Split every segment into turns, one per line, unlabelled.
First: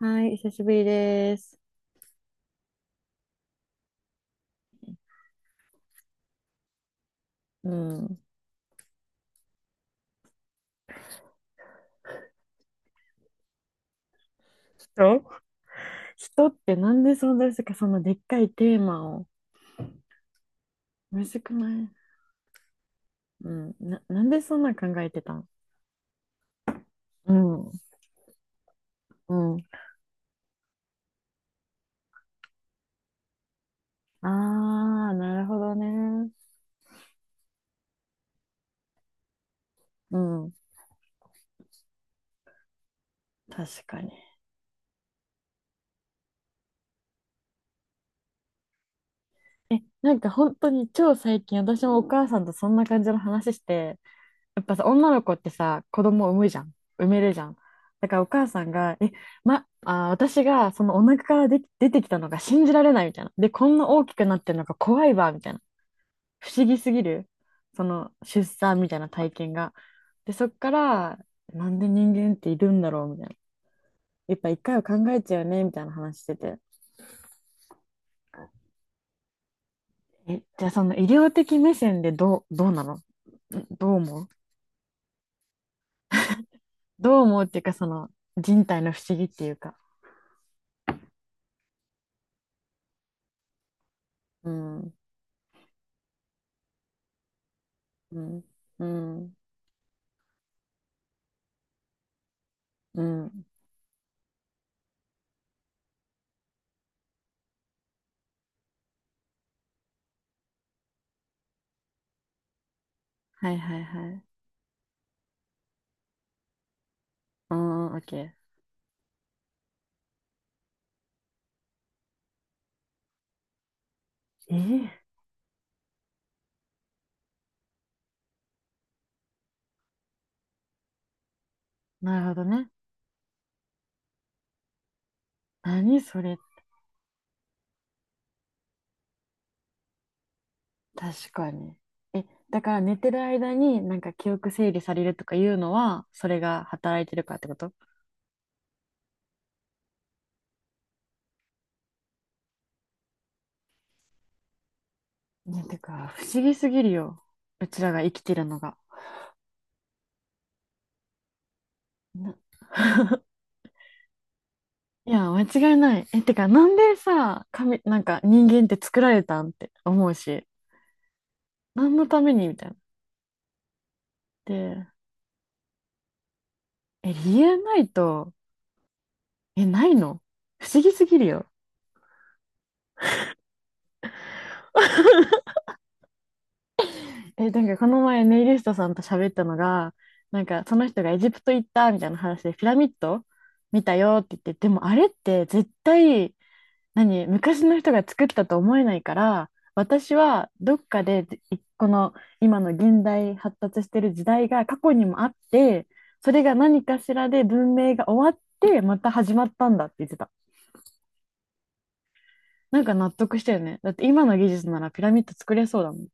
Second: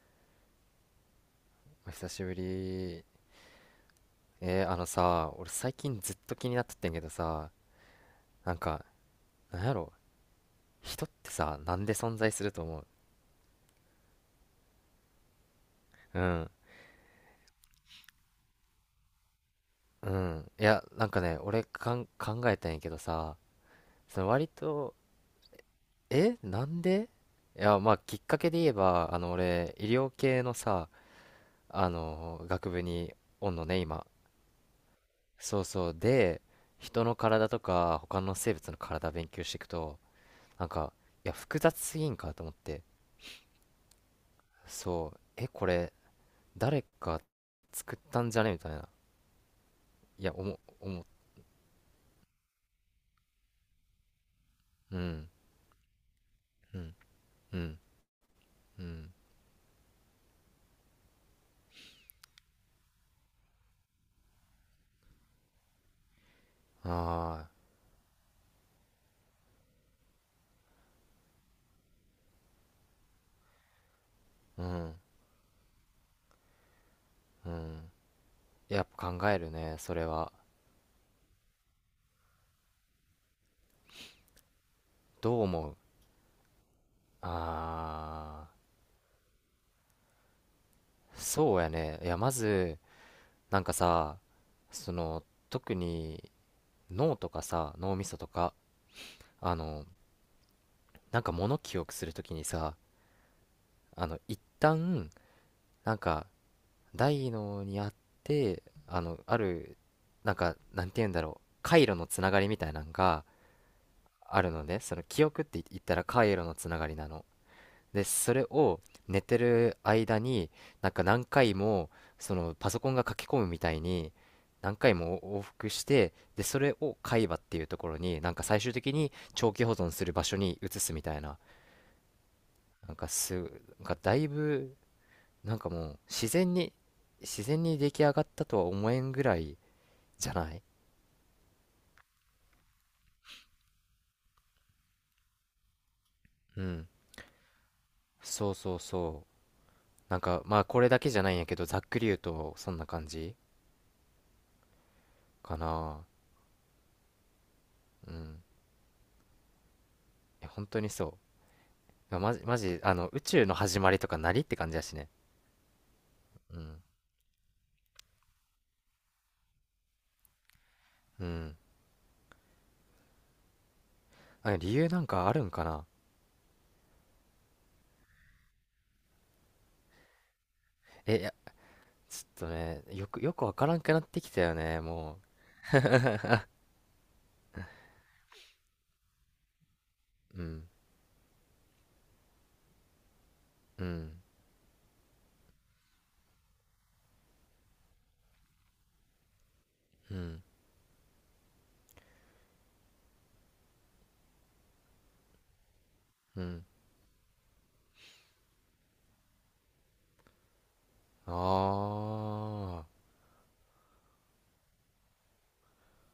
はい、久しぶりです。
お久しぶり。えー、あのさ、俺最近ずっと気になってってんけどさ、
うん。
なんか、なんやろ、人ってさ、なんで存在すると思う？う
人
ん、
ってなんでそんな、かそのでっかいテーマを。
うん。いや、なんか
むず
ね、
く
俺
ない？
かん考えたんやけどさ、
うん。な、
そ
な
の
んで
割
そんな考
と、
えてたん？
え、なんで？
う
い
ん。
や、まあ、きっかけで言えば、
うん。
俺、医療系のさ、学部におんのね、今。
ああ、なるほ
そう
ど
そう。
ね。
で、人の体とか、他の生物の体勉強していくと、
うん。
なんか、いや、複雑すぎんかと思って。
確かに。
そう、え、これ、誰か作ったんじゃねみたいな。
なん
い
か
や、お
本
も、
当に
おも、
超最近私もお母さんとそんな感じの話して、やっぱさ、
う
女の
ん、
子ってさ、子供を産むじゃん。
うん、
産めるじゃ
う
ん。
ん、
だからお母さん
う
が、え、
ん。
ま、あー、私がそのお腹からで出てきたのが信じられないみたいな。で、こんな大きくなってるのが怖いわ、みたいな。不思議すぎる。
あ
その出産みたいな体験が。で、そっから、なんで人間っているんだろう、みたいな。やっぱ一
あ、う
回は考
ん、
えちゃうよね、みたいな話してて。
うん。やっぱ考えるね、それは。
じゃあその医療的目線でどうなの？んどう思う？
どう思う？
どう思うっていうか、その
ああ、
人体の不思議っていうか。
そうやね。いや、まず、なんかさ、
う
そ
ん。
の、特に脳とかさ、脳みそ
う
と
ん、
か、
うん、
あの、なんか物記憶するときにさ、
うん。
一旦、なんか大脳にあってあのあるなんかなんて言うんだろう回路のつながりみたいなのが
はいはいはい。
あるので、その記憶って言ったら回路のつながりなの
うん、オッ
で、そ
ケ
れを寝てる間になんか何回も、そのパソコンが書き込むみたいに
ー。
何
ー、
回も往復して、でそれを海馬っていうところになんか最終的に長期保存する場所に移すみたいな。
なるほどね。
なんかすなんかだいぶ、もう
何そ
自
れ、
然に出来上がったとは思えんぐらいじゃない？
確かに。え、だから寝てる間になんか記憶整理されるとかいうのは、それ
う
が
ん、
働いてるかってこと？
そうそうそう。なんかまあこれだけじゃないんやけど、ざっくり言うとそんな感じか
ね、て
な。
か、不思議すぎるよ。うちらが
う
生きて
ん、
るのが。
いや本当にそうま
な
じマジマジ、あの宇 宙の始まりとかなりって感じやしね。
いや、間違いない。てか、
う
なん
ん、
でさ、神、なんか人間って作られたんって思うし、
うん。
何のためにみたいな。
あ、理
で、
由なんかあるんかな。
理由ないと、ないの？不思議すぎ
えい
る
や
よ。
ちょっとね、よくよくわからんくなってきたよね、も
なんかこの前ネイリストさんと喋ったのが、な
う。う
ん
ん、
かその人がエジプト行ったみたいな話でピラミッド見
う
た
ん、
よって言って、でもあれって絶対、何、昔の人が作ったと思えないから、私
うん、
はどっかで、この今の現代発達してる時代が過去にもあって、そ
う
れが
ん、
何かしらで文明が終わってまた始まったんだって言ってた。な
あ
ん
あ
か
ー、
納得したよね。だって今の技術ならピラミッド作れそうだもん。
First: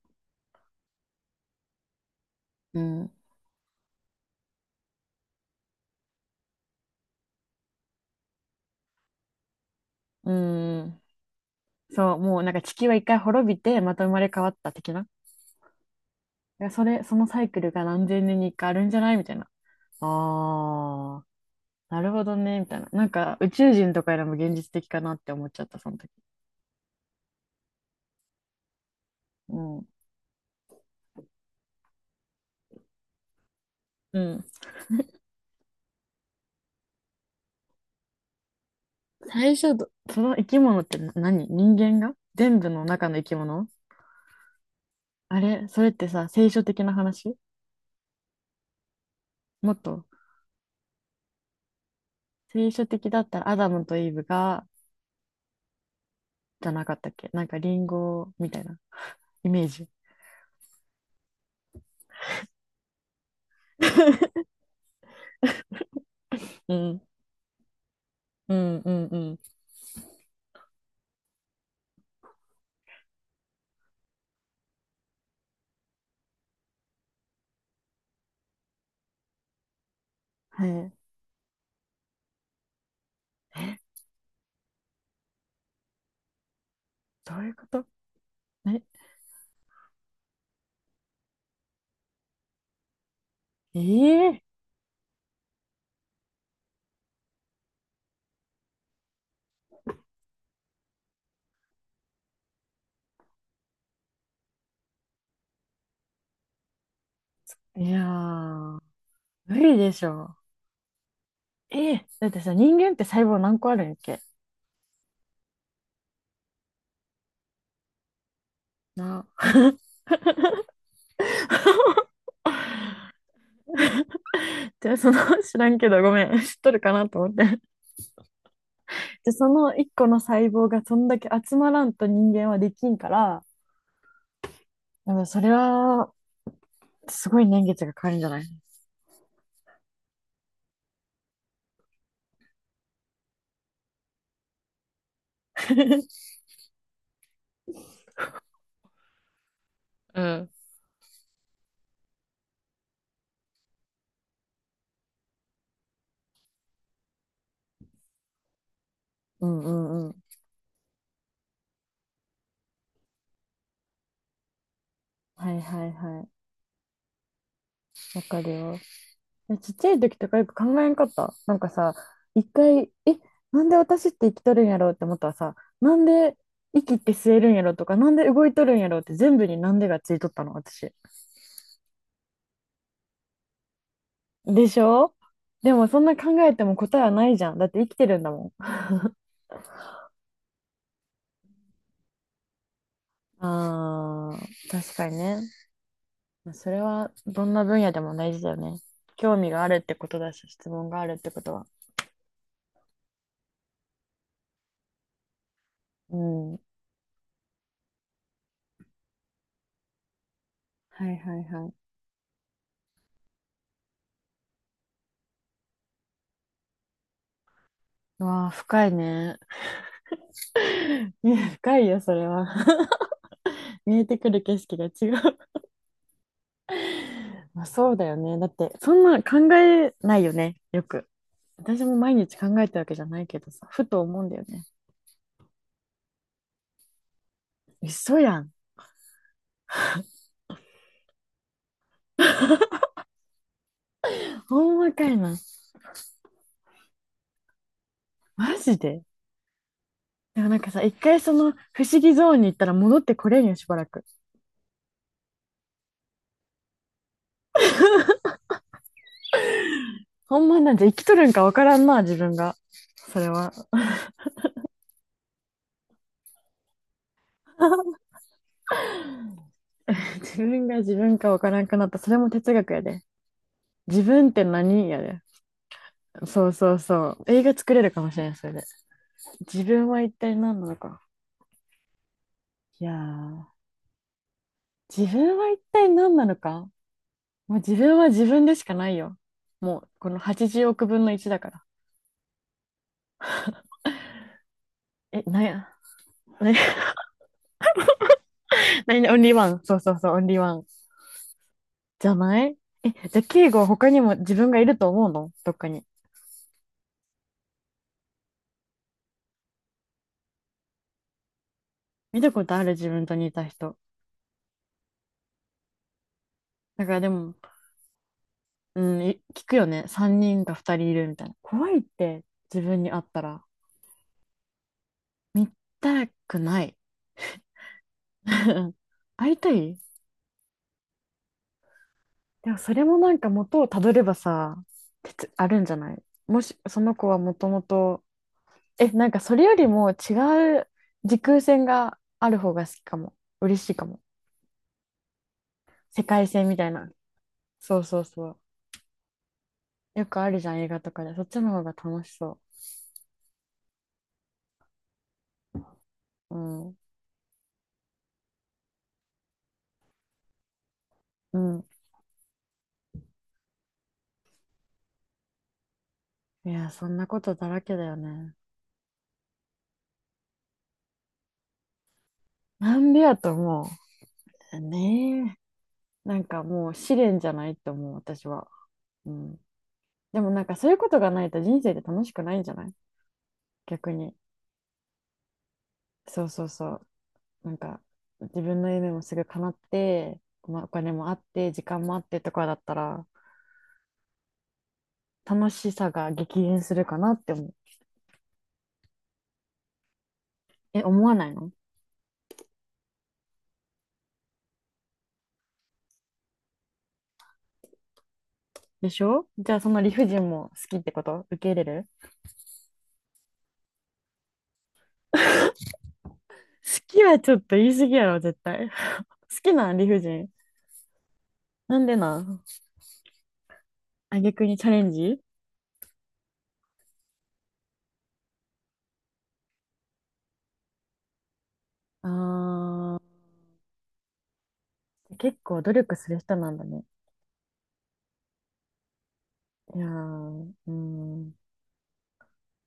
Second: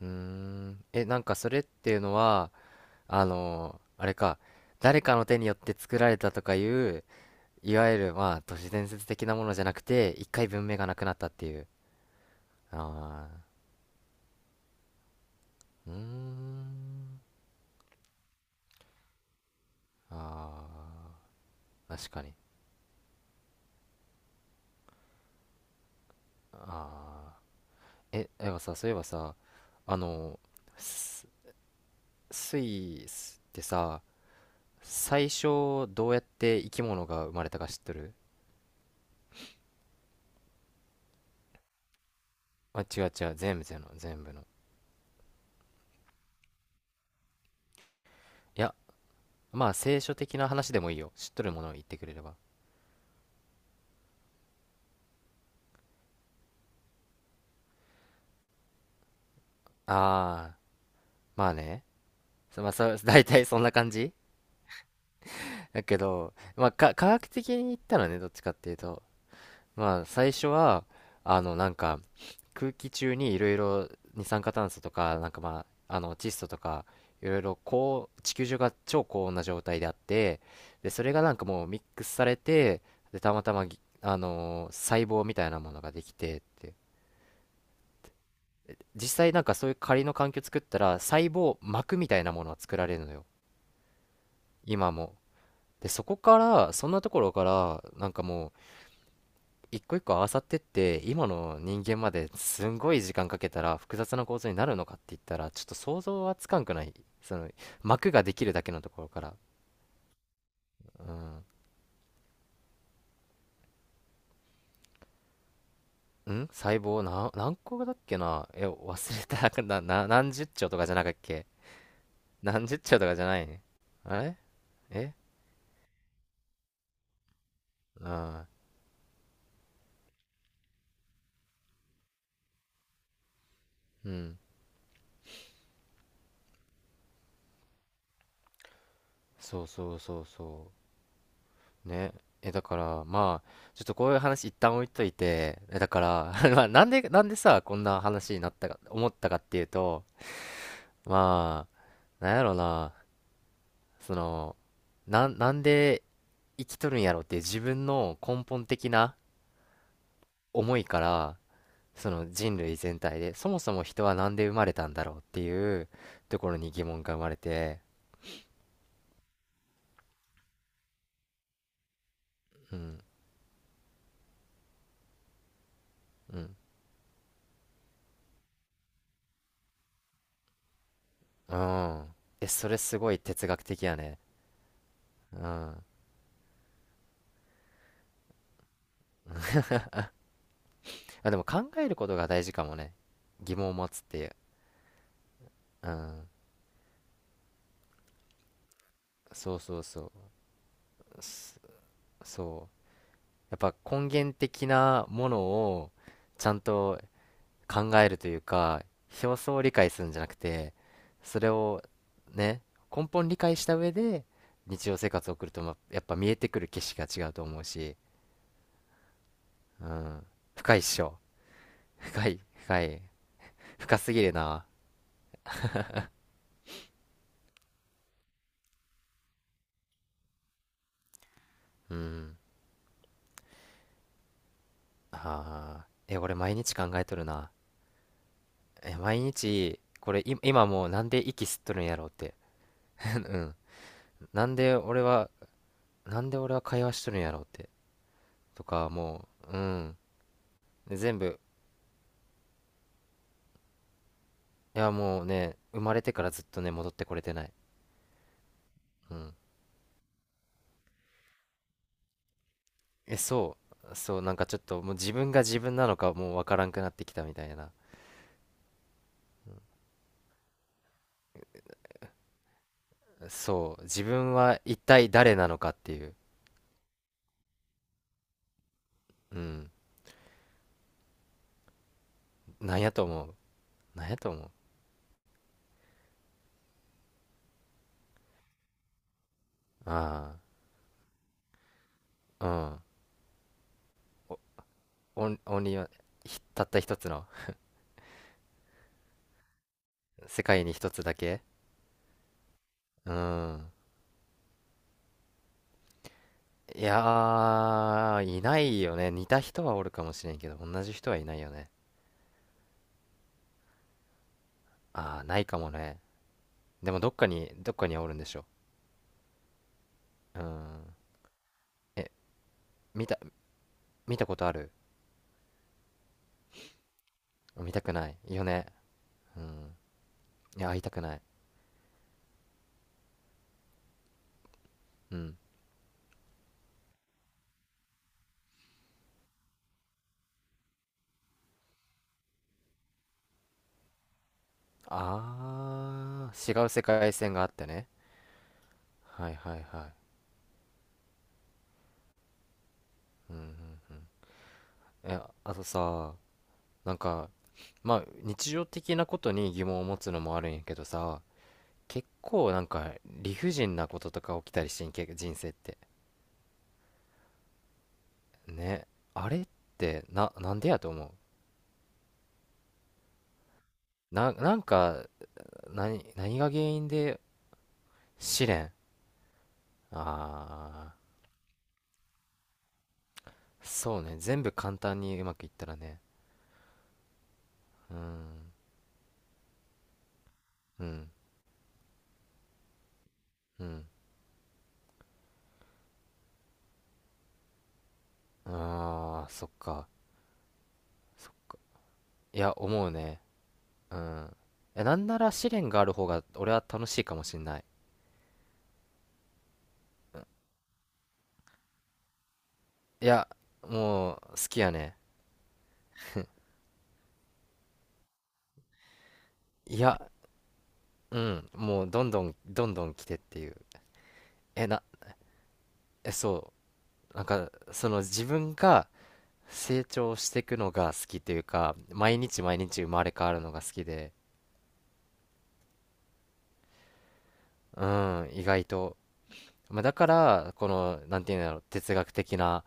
うーん。え、なんかそれっていうのは、
うん。
あのーあれか、誰かの手によって作られたとかいう、いわゆる、まあ、都市伝説的なものじゃなくて、一
う
回文明がな
ん。
くなったっていう。
そう、もうなんか地球は一回
あ
滅
あ、
びて、また生まれ変わった的な。だか
うー
らそれ、そ
ん。
のサイクルが何千年に一回あるんじゃないみたいな。あ
あ
ー、
あ、
な
確
る
か
ほ
に。
どね、みたいな。なんか宇宙人とかよりも現実的かなって思っちゃった、その時。
ああ。え、でもさ、そういえばさ、
うん。
あの、ススイスってさ、
うん。
最初どうやって生き物が生まれたか知っとる？
最初ど、その生き物って何、人間が全部
あ、
の
違
中
う
の生
違
き
う、全部、
物？
全部の。
あれそれってさ、聖書的な話？
いや、ま
も
あ、
っ
聖
と、
書的な話でもいいよ。知っとるものを言ってくれれば。
聖書的だったらアダムとイブが、じゃなかったっけ、なんかリンゴみたいなイメージ。
ああ、まあね。そまあ、そう、大体そんな感じ だけど、まあ、
うん。
科学的に言ったらね、どっちか
う
っていう
んう
と、
んうん。
まあ、最初は、あの、なんか、空気中にいろいろ二酸化炭素とか、窒素とか、いろいろ地球上が超高温な状態であって、
は
で、
い。
それがなんかもうミックスされて、で、たまたま
え、
ぎ、あのー細胞みたいなものができてって。
どういうこと？え、
実際なんかそういう仮の環境作ったら細胞膜みたいなものは作られるのよ、
ええ
今も。でそこから、そんなところからなんかもう一個一個合わさってって今の人間まで、すんごい時間かけたら複雑な構造になるのかって言ったら、ちょっと想像はつかんくない？その
いや
膜ができるだけ
ー、
のところから。
無理でしょ。
うん、
ええだってさ、人間って細胞何個あるんやっけ？
細胞、何個だっけな。え、忘
な。
れた。 何十兆とかじゃなかったっけ。何十兆とかじゃないね。あれ、
じゃあそ
え
の、知らんけどごめん、知っとるかなと思って。
あ、
じゃあその一個の細胞がそんだけ集まらんと人間はできんから、
うん、
でもそれは、すごい年月がかかるんじゃない？
そうそうそうそうね。だからまあちょっとこういう話一旦置いといて、だから まあなんでさこんな話になったかっていうと、
うん。
まあなんやろうな、その、なんなんで生きとるんやろっていう自分の根本的な
うんうんうん。
思いから、その人類全体でそもそも人はなんで生まれたんだろうって
はい
い
は
う
いはい。
ところに疑問が生まれて。
わかるよ。ちっちゃい時とかよく考えんかった。なんかさ、一
う
回、
ん、
なんで私って生きとるんやろうって思ったらさ、なんで
うん、
息って吸えるんやろうとか、なんで動いとるんやろうって全部になんでがついとったの、私。
うん。え、それすごい哲学的やね。
でしょ？
う
で
ん。
もそんな考えても答えはないじゃん。だって生きてるんだもん。
あ、でも考えることが大事かもね。疑問を持つっていう。
あー、確かにね。
うん。
まあそれはどんな分野でも大事だよね。興味
そう
がある
そ
っ
う
てこ
そ
とだし、質問があるっ
う。
てことは。
そう。やっぱ根源的なものを
う
ち
ん。
ゃ
は
んと考えるというか、表層を理解するんじゃなくて、
いは
そ
い
れ
はい。
をね、根本理解した上で日常生活を送ると、やっぱ見えてくる景色が違うと思うし、
うわあ、深いね。
うん。深いっしょ。
いや、深いよ、それ
深い、
は。
深い。
見
深
え
す
て
ぎ
く
る
る景
な。
色が違う。まあ、そうだよね。だって、そんな考えないよね、よく。私
う
も毎日
ん。
考えたわけじゃないけどさ、ふと思うんだよね。
ああ。え、俺毎日考えとるな。
嘘やん。
え、毎日、これ、今もう、なんで息吸っとるんやろうって。うん。なん
ほ
で
んま
俺
かい
は、
な。
なんで俺は会話しとるんやろうって。
マ
と
ジ
か、
で？
もう、うん。
でもなんかさ、
で
一
全
回そ
部、
の不思議ゾーンに行ったら戻ってこれんよ、しばらく。
いや、もうね、生まれてからずっとね、戻ってこれてない。うん。
ほんまなんて生きとるんかわからんな、自分が。
え、
それは
そう。そう、なんかちょっと、もう自分が自分なのかもうわからんくなってきたみたいな。
自分が自分かわからんくなった。それも哲学やで。
そう。
自
自
分っ
分
て
は一
何や
体
で。
誰なのかっていう。
そうそうそう。映画作れるかもしれない、それで。
う
自
ん。
分は一体何なのか。
なん
いや
やと思う？
ー、
なんやと思う？
自分は一体何なのか。もう自分は自分でしかないよ。もう、この
あ
80億分の1だから。
あー。うん。お、
なん
オン
や、
リーワン、
な
たった一つの、
何 オンリーワン。そうそうそう、オンリー
世
ワン。
界に一つだけ
じゃない？
う
じゃあ、敬語は
ん。
他にも自分がいると思うの？どっかに。
いやー、いないよね。似た人はおるかもしれんけど、同じ人はいないよね。
見たことある？自分と似た人。
あー、ないかもね。
だ
で
か
も
らで
どっか
も、
に、どっかにはおるんでしょ。
うん、聞くよね。3
う
人か2人
ん。
いるみたいな。怖いっ
え、
て、自分に会っ
見た、
たら。
見たことある？
見たくない。
見たくない、よね。
会い
う
た
ん。
い？
いや、会いたくない。
でもそれもなんか元をたどればさ、
う
鉄
ん。
あるんじゃない？もしその子はもともと、なんかそれよりも違う時空線がある方が好きかも。嬉しいかも。世界
あ
線み
ー、違
た
う
い
世
な。
界線があって
そう
ね。
そうそう。
はいはいはい。
よくあるじゃん、映画とかで。そっちの方が楽しそ
うんうんうん。え、あとさ、
う。うん。
なんか、まあ、日常的なことに疑問を持つのもあるんやけどさ、
うん。
結構なんか理不尽なこととか起きたりしてんけ、人生って。
いや、そんなことだらけだよね。
ね、あれってな、なんでやと思
なんでやと思
う？な
う。
んか、
ねえ。なん
何
か
が原
もう
因
試練
で。
じゃないと思う、私
試
は。
練、
うん。でもなんかそういうこ
ああ
とがないと人生で楽しくないんじゃない？
ー、
逆
そう
に。
ね、全部簡単にうまくいったらね。
そうそうそう。なんか、
う
自
ん、
分の夢もすぐ叶って、まあ、お
う
金も
ん、
あって、時間もあってとかだったら、
うん。
楽しさが激減するかなって思う。
ああー、そっか。
え、思わないの？
いや思うね。うん。え、なんなら試練がある方が俺は楽しいかもしんない。
でしょ？じゃあ、その理不尽も好きってこと？受け入れる？
いや、もう好きやね。
好きはちょっと言い過ぎやろ、絶対。好きなん？
い
理不
や、
尽。
うん、
な
も
ん
う
で
どん
な
どん
ん？
どんどん来てっていう。
あ、逆にチ
え、
ャレ
な、
ンジ？
え、そう。なんか、その自分が成長していくのが好きというか、毎日毎日生
あ
まれ変わるのが好きで、
ー、結構努力する人なんだね。
うん、意外と。
い
まあ、
や
だか
ー、
ら、こ
うー
の、なんて
ん、
いうんだろう、哲学的な、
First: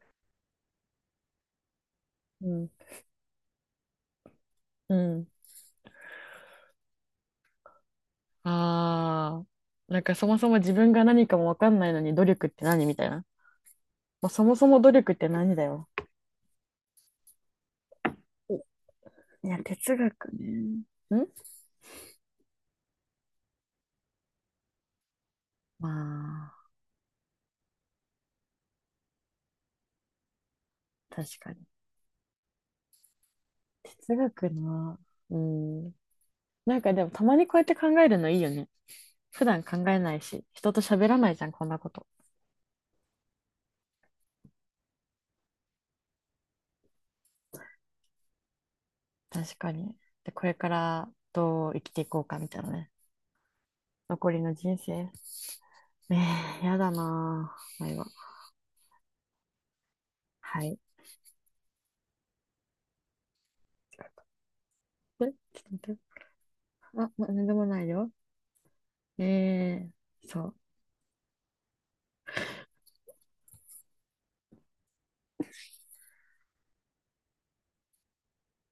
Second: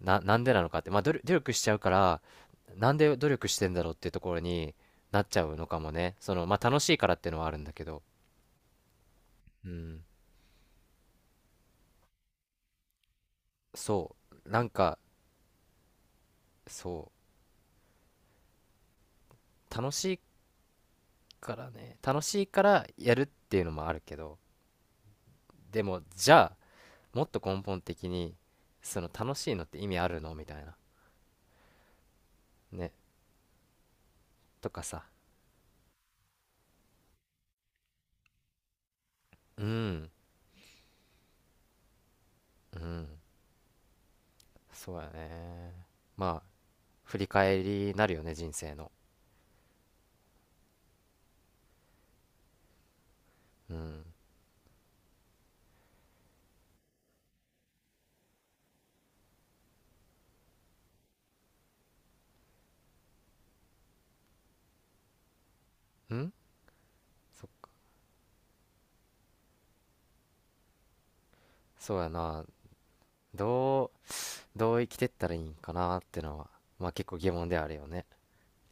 なんでなのかって、まあ、努力しちゃうから、
うん、
なんで努力してんだろうっていうところに
う
な
ん。
っちゃうのかもね。その、まあ、楽しいからっていうのはあるんだけど、
ああ、
う
なん
ん、
かそもそも自分が何かもわかんないのに努力って何みたいな。
そ
まあ、そ
う。
も
な
そ
ん
も努
か、
力って何だよ。
そ
いや、
う。楽
哲
しい
学ね。ん
からね、楽しいからやるっていうのもあるけど、でも、じゃあ、
ま
もっと根本的にその楽しいのって意味あるのみたいな、
あ、確かに。
ね、
哲学
とか
な。
さ。
うん。なんかでもたまにこうやって考えるのいいよね。普段
う
考え
ん、
ないし、人と喋らないじゃん、こんなこと。
うん、そうやね。まあ振り返りになるよね、人生の。
確かに。で、これからどう生きていこうかみたいなね。
うん、
残りの人生。ええ、やだなぁ。なははい。ちょっと待って。
うん。
あ、ま、なんでも
そ
ないよ。ええそう
そうやな。どうどう生きてったらいいんかなってのは、まあ結構疑問ではあるよね。